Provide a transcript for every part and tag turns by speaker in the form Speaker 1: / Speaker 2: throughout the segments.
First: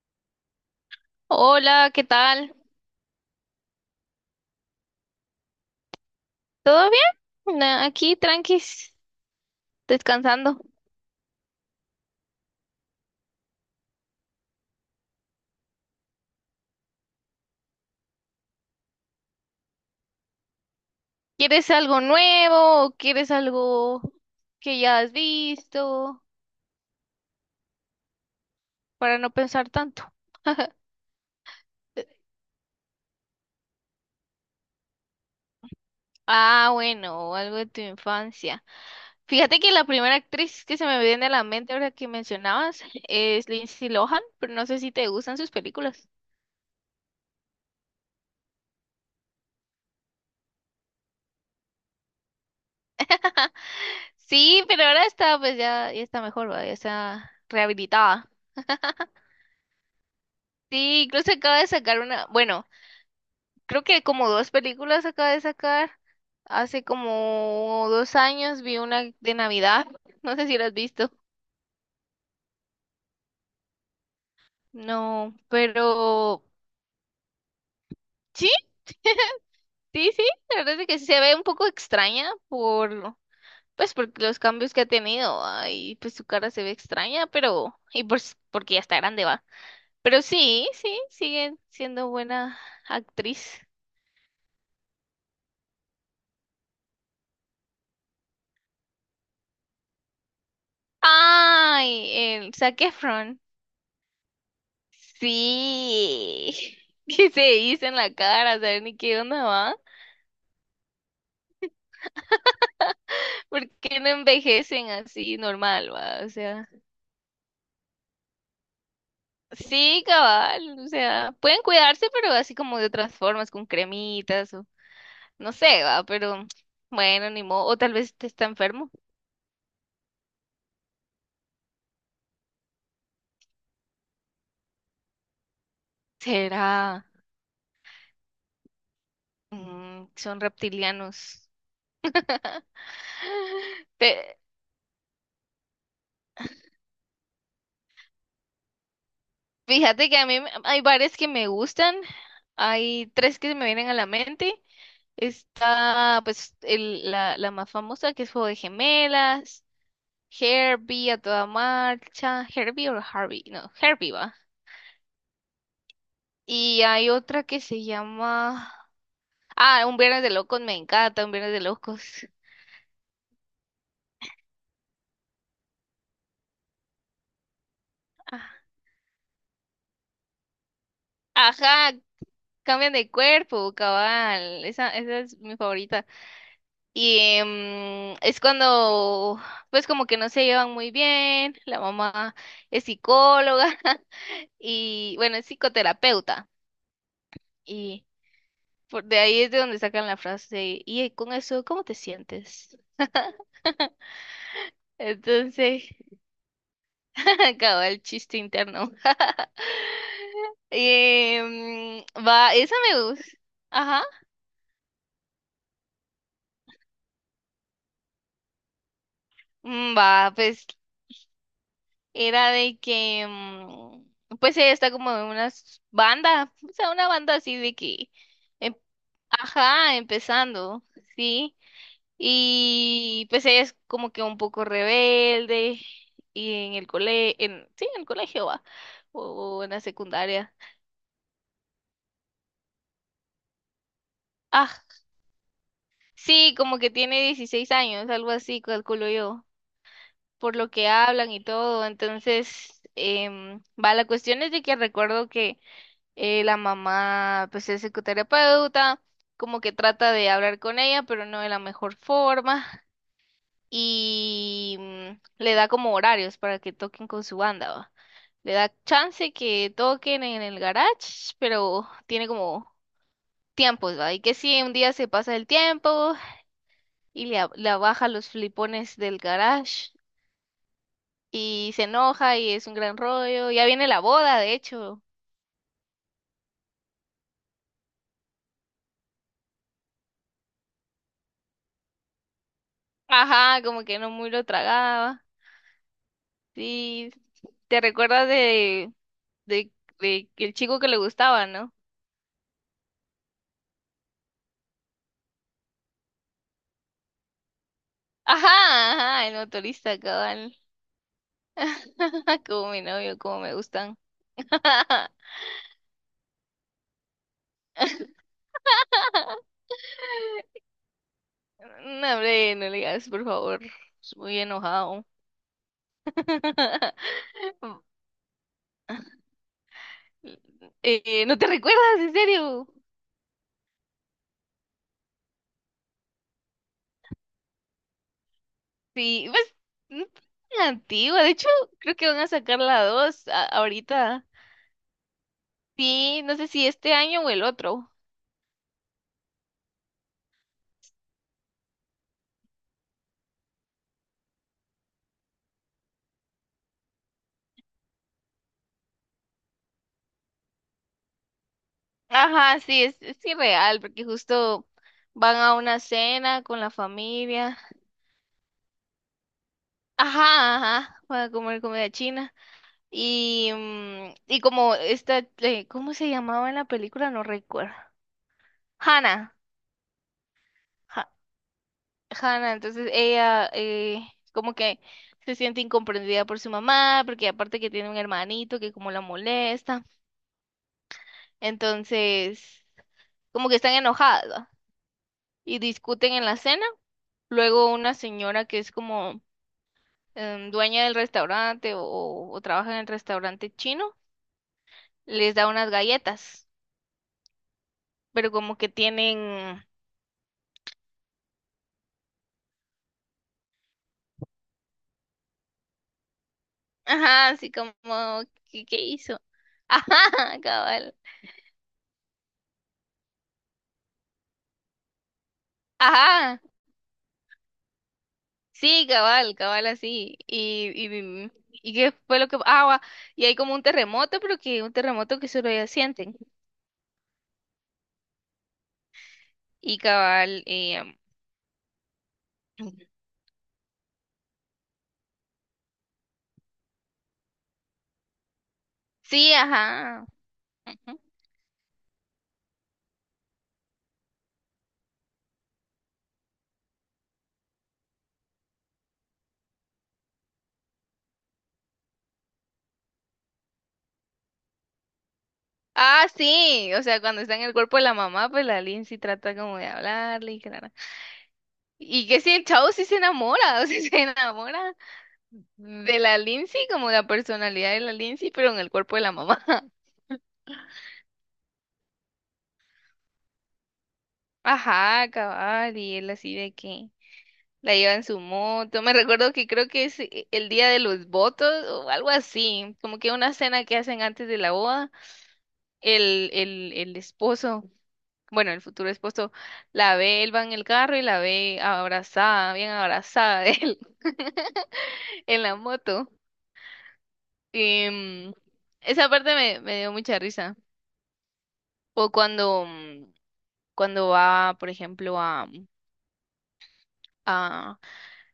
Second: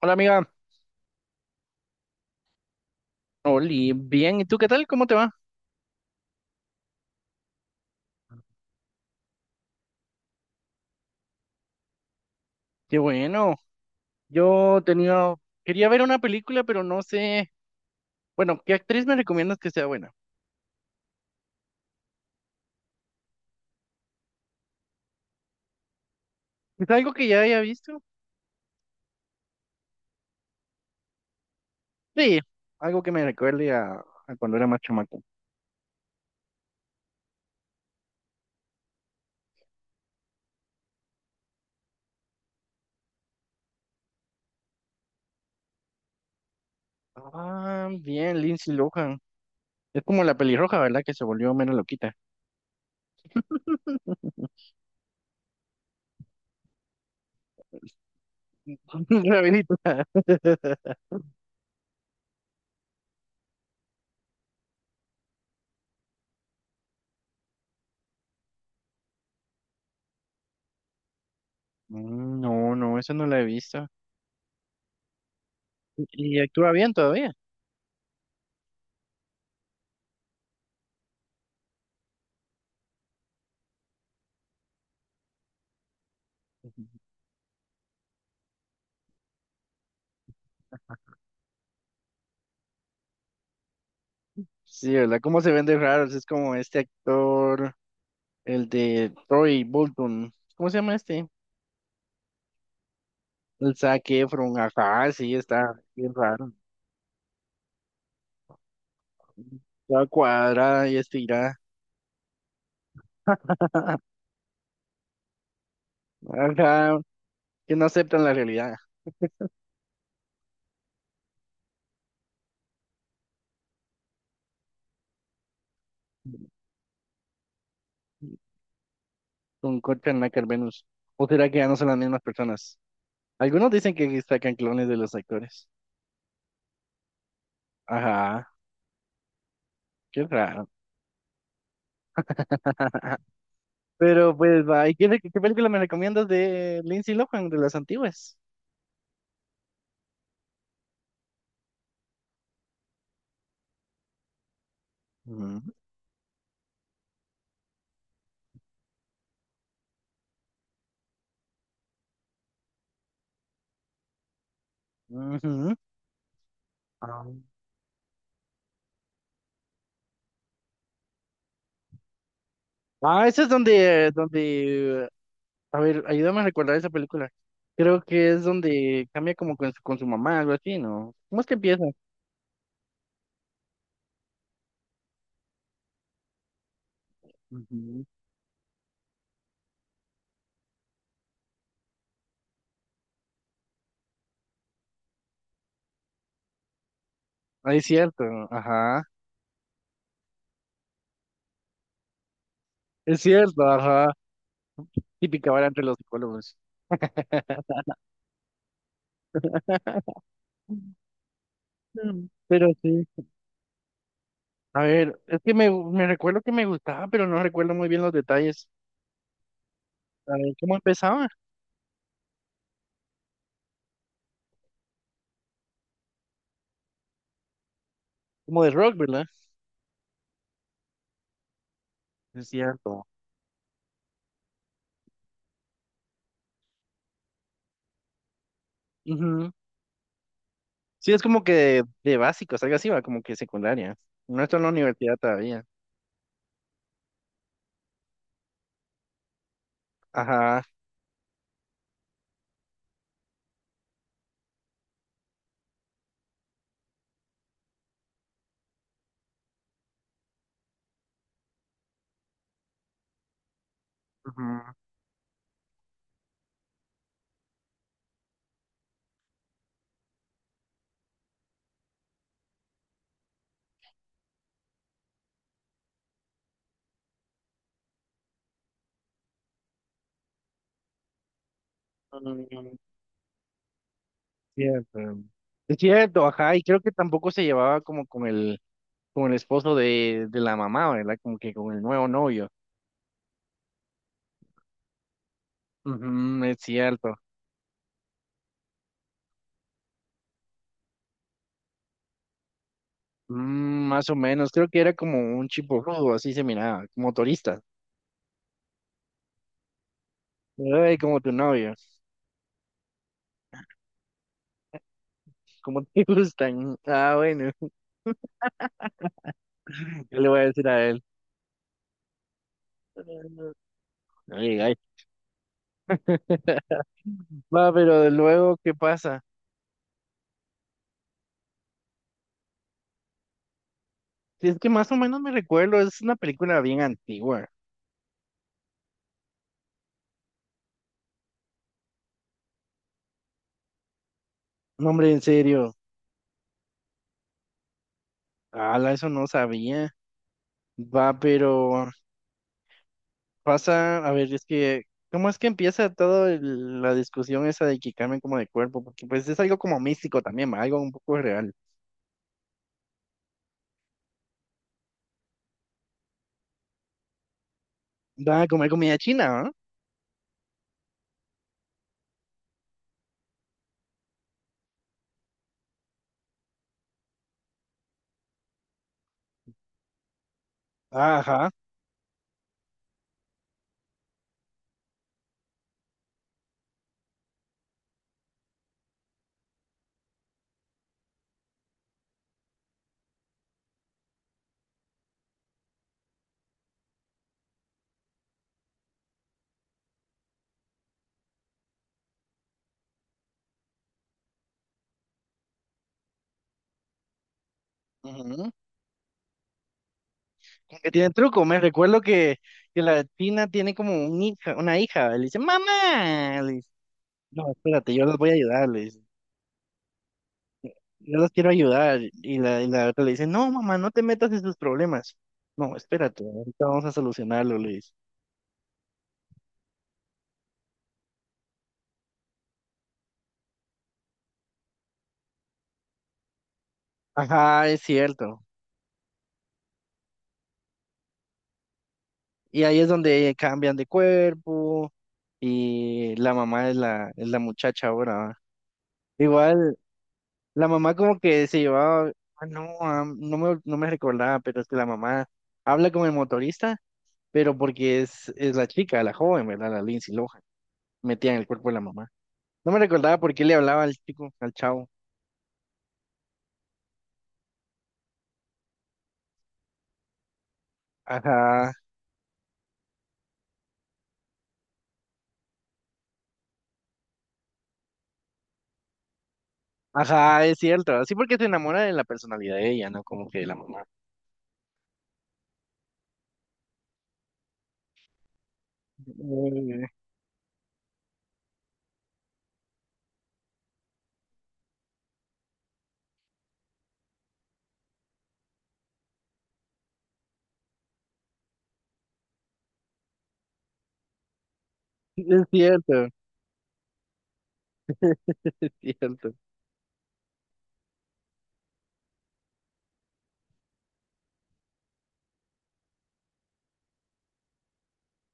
Speaker 1: Hola amiga.
Speaker 2: Hola, ¿qué tal?
Speaker 1: Oli, bien, ¿y tú qué tal? ¿Cómo te va?
Speaker 2: ¿Todo bien? Aquí tranquis, descansando.
Speaker 1: Qué bueno, yo quería ver una película, pero no sé, bueno, ¿qué actriz me recomiendas que sea buena?
Speaker 2: ¿Quieres algo nuevo o quieres algo que ya has visto
Speaker 1: ¿Es algo que ya haya visto?
Speaker 2: para no pensar tanto?
Speaker 1: Sí, algo que me recuerde a cuando era más chamaco.
Speaker 2: Bueno, o algo de tu infancia. Fíjate que la primera actriz que se me viene a la mente ahora que mencionabas es Lindsay Lohan, pero no sé si te gustan sus películas.
Speaker 1: Ah, bien, Lindsay Lohan, es como la pelirroja, ¿verdad? Que se volvió menos loquita.
Speaker 2: Sí, pero ahora está, pues ya está mejor, ¿va? Ya está rehabilitada.
Speaker 1: Rabinito.
Speaker 2: Sí, incluso acaba de sacar una, bueno. Creo que como dos películas acaba de sacar. Hace como dos años vi una de Navidad. No sé si la has visto.
Speaker 1: Mm. No, esa no la he visto.
Speaker 2: No,
Speaker 1: ¿Y y
Speaker 2: pero
Speaker 1: actúa bien todavía?
Speaker 2: sí, sí. La verdad es que sí se ve un poco extraña por, pues, por los cambios que ha tenido. Y pues su cara se ve extraña, pero y pues porque ya está grande va. Pero sí, sigue siendo buena actriz.
Speaker 1: Sí, ¿verdad? ¿Cómo se vende raro? Es como este actor, el de Troy Bolton. ¿Cómo se llama este?
Speaker 2: Ay, el Zac Efron.
Speaker 1: El Zac Efron. Ajá, sí, está bien raro.
Speaker 2: Sí, que se dicen la cara, ¿saben ni qué onda va?
Speaker 1: Está cuadrada y estirada.
Speaker 2: ¿Por
Speaker 1: Ajá,
Speaker 2: qué no envejecen así normal, va? O sea,
Speaker 1: que no aceptan la realidad
Speaker 2: sí, cabal, o sea, pueden cuidarse, pero así como de otras formas, con cremitas o no sé, va, pero bueno, ni modo, o tal vez te está enfermo.
Speaker 1: con Courtney Acker Venus. ¿O será que ya no son las mismas personas? Algunos dicen que sacan clones de los actores.
Speaker 2: Será,
Speaker 1: Ajá, qué
Speaker 2: Son
Speaker 1: raro.
Speaker 2: reptilianos.
Speaker 1: Pero
Speaker 2: Te-
Speaker 1: pues, va, ¿y qué película me recomiendas de Lindsay Lohan, de las antiguas?
Speaker 2: Fíjate que hay bares que me gustan, hay tres que se me vienen a la mente.
Speaker 1: Ujú,
Speaker 2: Está pues la más famosa que es Juego de Gemelas, Herbie a toda marcha, Herbie o Harvey, no, Herbie va.
Speaker 1: ujú.
Speaker 2: Y hay
Speaker 1: Ah,
Speaker 2: otra que se llama... Un Viernes de Locos, me encanta, Un Viernes de Locos.
Speaker 1: ah, esa es donde, a ver, ayúdame a recordar esa película. Creo que es
Speaker 2: Ah,
Speaker 1: donde cambia como con con su mamá, algo así, ¿no? ¿Cómo es que empieza?
Speaker 2: ajá, cambian de cuerpo, cabal, esa es mi favorita. Y
Speaker 1: Ujú.
Speaker 2: es cuando, pues como que no se llevan muy bien, la mamá es psicóloga y bueno, es psicoterapeuta.
Speaker 1: Ah, es
Speaker 2: Y
Speaker 1: cierto, ajá.
Speaker 2: por, de ahí es de donde sacan la frase, y con eso, ¿cómo te sientes?
Speaker 1: Es cierto, ajá. Típica vara entre
Speaker 2: Entonces,
Speaker 1: los psicólogos.
Speaker 2: acaba el chiste interno.
Speaker 1: Mm. Pero
Speaker 2: Esa me
Speaker 1: sí.
Speaker 2: gusta. Ajá.
Speaker 1: A ver, es que me recuerdo que me gustaba, pero no recuerdo muy bien los detalles.
Speaker 2: Va,
Speaker 1: A ver,
Speaker 2: pues
Speaker 1: ¿cómo empezaba?
Speaker 2: era de que, pues ella está como en una banda, o sea, una banda así de que
Speaker 1: ¿Como de rock, verdad?
Speaker 2: ajá, empezando, sí.
Speaker 1: Es cierto.
Speaker 2: Y pues ella es como que un poco rebelde y en el cole, en, sí, en el colegio va,
Speaker 1: Ujú.
Speaker 2: o en la secundaria.
Speaker 1: Sí, es como que de básicos, algo así, va, como que secundaria. No está en la
Speaker 2: Ah,
Speaker 1: universidad todavía.
Speaker 2: sí, como que tiene 16 años, algo así, calculo yo, por
Speaker 1: Ajá.
Speaker 2: lo que hablan y todo. Entonces, va, la cuestión es de que recuerdo que la mamá, pues es psicoterapeuta, como que trata de hablar con ella, pero no de la mejor forma. Y le da como horarios para que toquen con su banda, ¿va? Le da chance que toquen en el garage, pero tiene como tiempos, ¿va? Y que si un día se pasa el tiempo y le baja los flipones del garage y se enoja y es un
Speaker 1: Ujú.
Speaker 2: gran rollo. Ya viene la boda, de
Speaker 1: Cierto.
Speaker 2: hecho.
Speaker 1: Es cierto, ajá, y creo que tampoco se llevaba como con con el esposo de la mamá, ¿verdad? Como que con el nuevo novio.
Speaker 2: Ajá, como que no muy lo tragaba.
Speaker 1: Ujú, es
Speaker 2: Sí,
Speaker 1: cierto.
Speaker 2: te recuerdas de, de el chico que le gustaba, ¿no?
Speaker 1: Mm, más o menos, creo que era como un chipo rudo, así se miraba, como turista.
Speaker 2: Ajá, ajá, el motorista, cabal.
Speaker 1: Ay, como tu novio,
Speaker 2: Como mi novio, como me gustan.
Speaker 1: como te gustan. Ah, bueno, ¿qué le voy a decir a él?
Speaker 2: No, hombre, no le digas, por favor. Es muy
Speaker 1: Ay, ay.
Speaker 2: enojado.
Speaker 1: Va, pero de luego, ¿qué pasa?
Speaker 2: ¿No te recuerdas, en serio?
Speaker 1: Si es que más o menos me recuerdo, es una película bien antigua.
Speaker 2: Sí, pues, no es tan antigua. De hecho, creo que van a sacar la 2 ahorita.
Speaker 1: No, hombre, en serio.
Speaker 2: Sí, no sé si este año o el otro.
Speaker 1: Ala, eso no sabía. Va, pero pasa, a ver, es que, ¿cómo es que empieza toda la discusión esa de que cambien como de cuerpo? Porque pues es algo como místico también, va, algo un poco real.
Speaker 2: Ajá, sí, es irreal, porque justo van a una cena con la familia.
Speaker 1: Va a comer comida china, ¿ah?
Speaker 2: Ajá, van a comer comida china. Y, y como esta, ¿cómo se llamaba en la película? No recuerdo. Hannah. Ha-
Speaker 1: Ajá.
Speaker 2: Hannah, entonces ella como que se siente incomprendida por su mamá, porque aparte que tiene un hermanito que como la molesta. Entonces, como que están enojadas, ¿va? Y discuten en la cena. Luego una señora que es como dueña del restaurante o trabaja en el restaurante chino, les da unas galletas, pero
Speaker 1: Ujú.
Speaker 2: como que tienen
Speaker 1: Que tiene truco, me recuerdo que la china tiene como un hija, una hija, le dice, mamá, le dice,
Speaker 2: ajá, así
Speaker 1: no,
Speaker 2: como,
Speaker 1: espérate, yo los voy a
Speaker 2: ¿qué,
Speaker 1: ayudar,
Speaker 2: qué
Speaker 1: le dice,
Speaker 2: hizo? Ajá, cabal.
Speaker 1: yo los quiero ayudar, y la otra le dice, no, mamá, no te metas en sus problemas, no, espérate,
Speaker 2: Ajá,
Speaker 1: ahorita vamos a solucionarlo, le dice.
Speaker 2: sí, cabal, así. Y qué fue lo que... Ah, va, y hay como un terremoto, pero que un terremoto que solo ellos sienten.
Speaker 1: Ajá, es cierto.
Speaker 2: Y cabal,
Speaker 1: Y ahí es donde cambian de cuerpo y la mamá es es la muchacha ahora, ¿va?
Speaker 2: sí,
Speaker 1: Igual,
Speaker 2: ajá.
Speaker 1: la mamá
Speaker 2: Ujú.
Speaker 1: como que se llevaba, no, ah, no me recordaba, pero es que la mamá habla con el motorista, pero porque es la chica, la joven, ¿verdad? La Lindsay Lohan, metía en el cuerpo de la mamá. No me recordaba por qué le hablaba al chico, al chavo.
Speaker 2: Ah, sí, o sea, cuando está en el cuerpo de la mamá, pues la Lindsay trata como de hablarle y que
Speaker 1: Ajá,
Speaker 2: y que si el chavo sí se enamora, o sea, se enamora de la Lindsay, como la personalidad de la Lindsay, pero en el cuerpo de la mamá.
Speaker 1: ajá, es cierto. Sí, porque se enamora de la personalidad de ella, ¿no? Como que de la mamá.
Speaker 2: Ajá, cabal, y él así de que la lleva en su moto. Me recuerdo que creo que
Speaker 1: Eh,
Speaker 2: es el día de los votos o algo así, como que una cena que hacen antes de la boda, el esposo, bueno, el futuro esposo, la ve, él va en el carro y la ve abrazada, bien abrazada de él en
Speaker 1: Es
Speaker 2: la
Speaker 1: cierto,
Speaker 2: moto. Em,
Speaker 1: es
Speaker 2: esa
Speaker 1: cierto.
Speaker 2: parte me dio mucha risa. O cuando, cuando va, por ejemplo, a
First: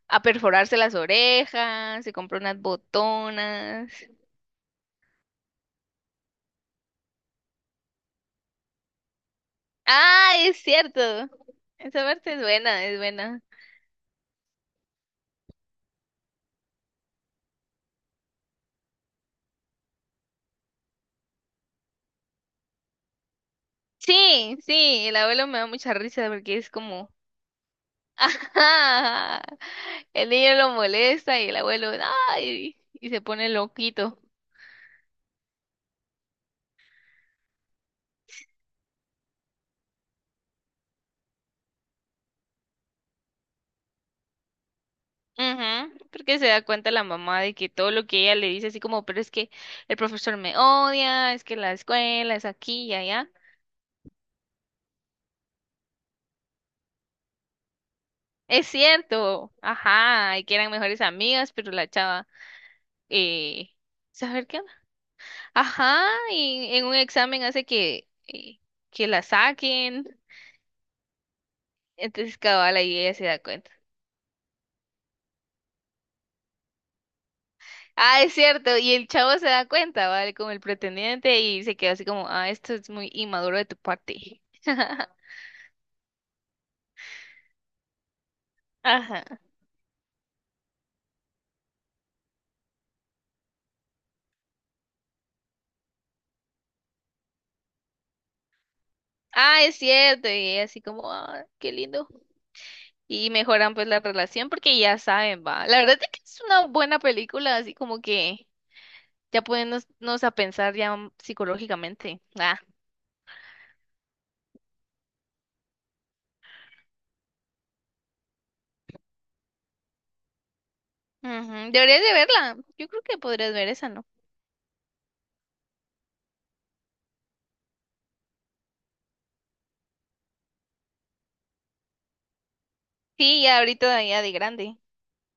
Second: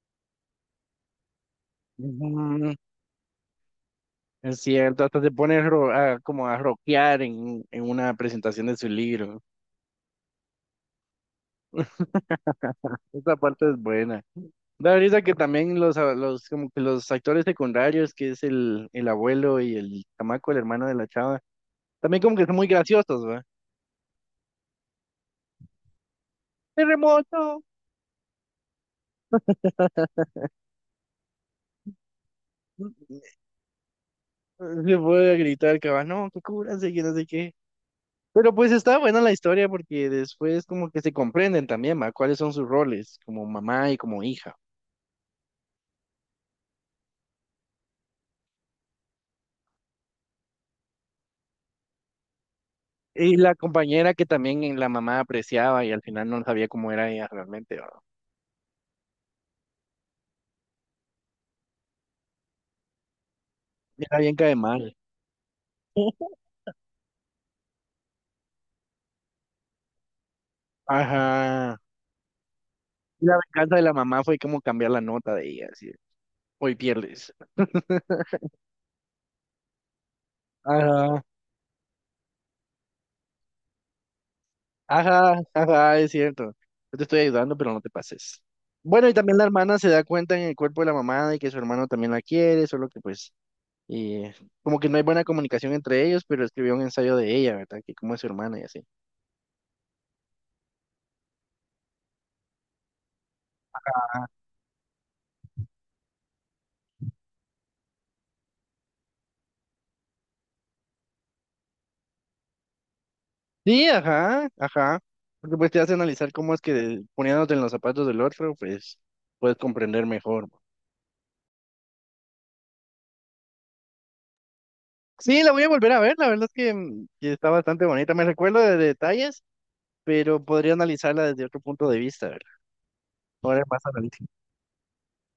Speaker 2: a perforarse las orejas, se compró unas
Speaker 1: Ujú.
Speaker 2: botonas.
Speaker 1: Es cierto, hasta se pone como a rockear en una presentación de su libro.
Speaker 2: Ah, es cierto. Esa parte es buena, es
Speaker 1: Esta
Speaker 2: buena.
Speaker 1: parte es buena. Da risa que también como que los actores secundarios, que es el abuelo y el chamaco, el hermano de la chava, también como que son muy graciosos, ¿va?
Speaker 2: Sí, sí, el abuelo me da mucha risa porque es como,
Speaker 1: ¡Terremoto!
Speaker 2: ajá, el niño lo molesta y el abuelo, ay, y se pone loquito.
Speaker 1: Se puede gritar, que va, no, que cúbranse, que no sé qué. Pero pues está buena la historia porque después como que se comprenden también, ¿va? ¿Cuáles son sus roles como mamá y como hija?
Speaker 2: Ujú, porque se da cuenta la mamá de que todo lo que ella le dice, así como, pero es que el profesor me odia, es que la escuela es aquí y allá.
Speaker 1: Y la compañera que también en la mamá apreciaba y al final no sabía cómo era ella realmente, ¿verdad?
Speaker 2: Es cierto, ajá, y que eran mejores amigas, pero la chava. eh,
Speaker 1: Era bien
Speaker 2: Saber
Speaker 1: cae
Speaker 2: qué onda.
Speaker 1: mal.
Speaker 2: Ajá, y en un examen hace que la saquen.
Speaker 1: Ajá.
Speaker 2: Entonces cabal ahí ella
Speaker 1: Y
Speaker 2: se
Speaker 1: la
Speaker 2: da cuenta.
Speaker 1: venganza de la mamá fue como cambiar la nota de ella, así, de, hoy pierdes.
Speaker 2: Ah, es cierto, y el chavo se da cuenta, ¿vale? Con el
Speaker 1: Ajá,
Speaker 2: pretendiente y se quedó así como, ah, esto es muy inmaduro de tu parte.
Speaker 1: ajá, ajá, es cierto. Yo te estoy ayudando, pero no te pases. Bueno, y también
Speaker 2: Ajá.
Speaker 1: la hermana se da cuenta en el cuerpo de la mamá de que su hermano también la quiere, solo que pues, eh, como que no hay buena comunicación entre ellos, pero escribió un ensayo de ella, ¿verdad? Que cómo es su hermana y así.
Speaker 2: Ah, es cierto, y ella así como, ah, qué lindo. Y mejoran pues la relación porque ya saben, va. La verdad es que es una buena película, así como que ya poniéndonos a pensar ya psicológicamente.
Speaker 1: Sí, ajá, ajá. Porque pues te hace analizar cómo es que poniéndote en los zapatos del otro, pues puedes comprender mejor.
Speaker 2: Ujú, deberías de verla. Yo creo que podrías ver esa, ¿no?
Speaker 1: Sí, la voy a volver a ver, la verdad es que, mm, que está bastante bonita. Me recuerdo de detalles, pero podría analizarla desde otro punto de vista, ¿verdad?
Speaker 2: Sí, ya
Speaker 1: Ahora es más
Speaker 2: ahorita ya
Speaker 1: analítico.
Speaker 2: de grande.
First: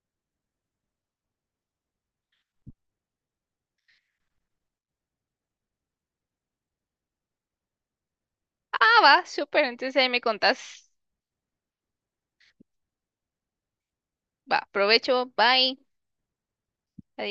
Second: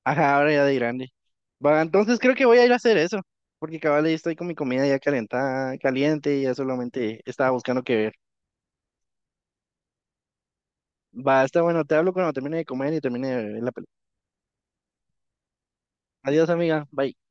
Speaker 1: Ajá, ahora ya de grande. Va, entonces creo que voy a ir a hacer eso, porque cabal ahí estoy con mi comida ya calentada, caliente, y ya solamente estaba buscando qué ver.
Speaker 2: Ah, va, súper. Entonces ahí me contás.
Speaker 1: Va, está bueno, te hablo cuando termine de comer y termine de ver la película.
Speaker 2: Va, provecho. Bye.
Speaker 1: Adiós, amiga, bye.
Speaker 2: Adiós.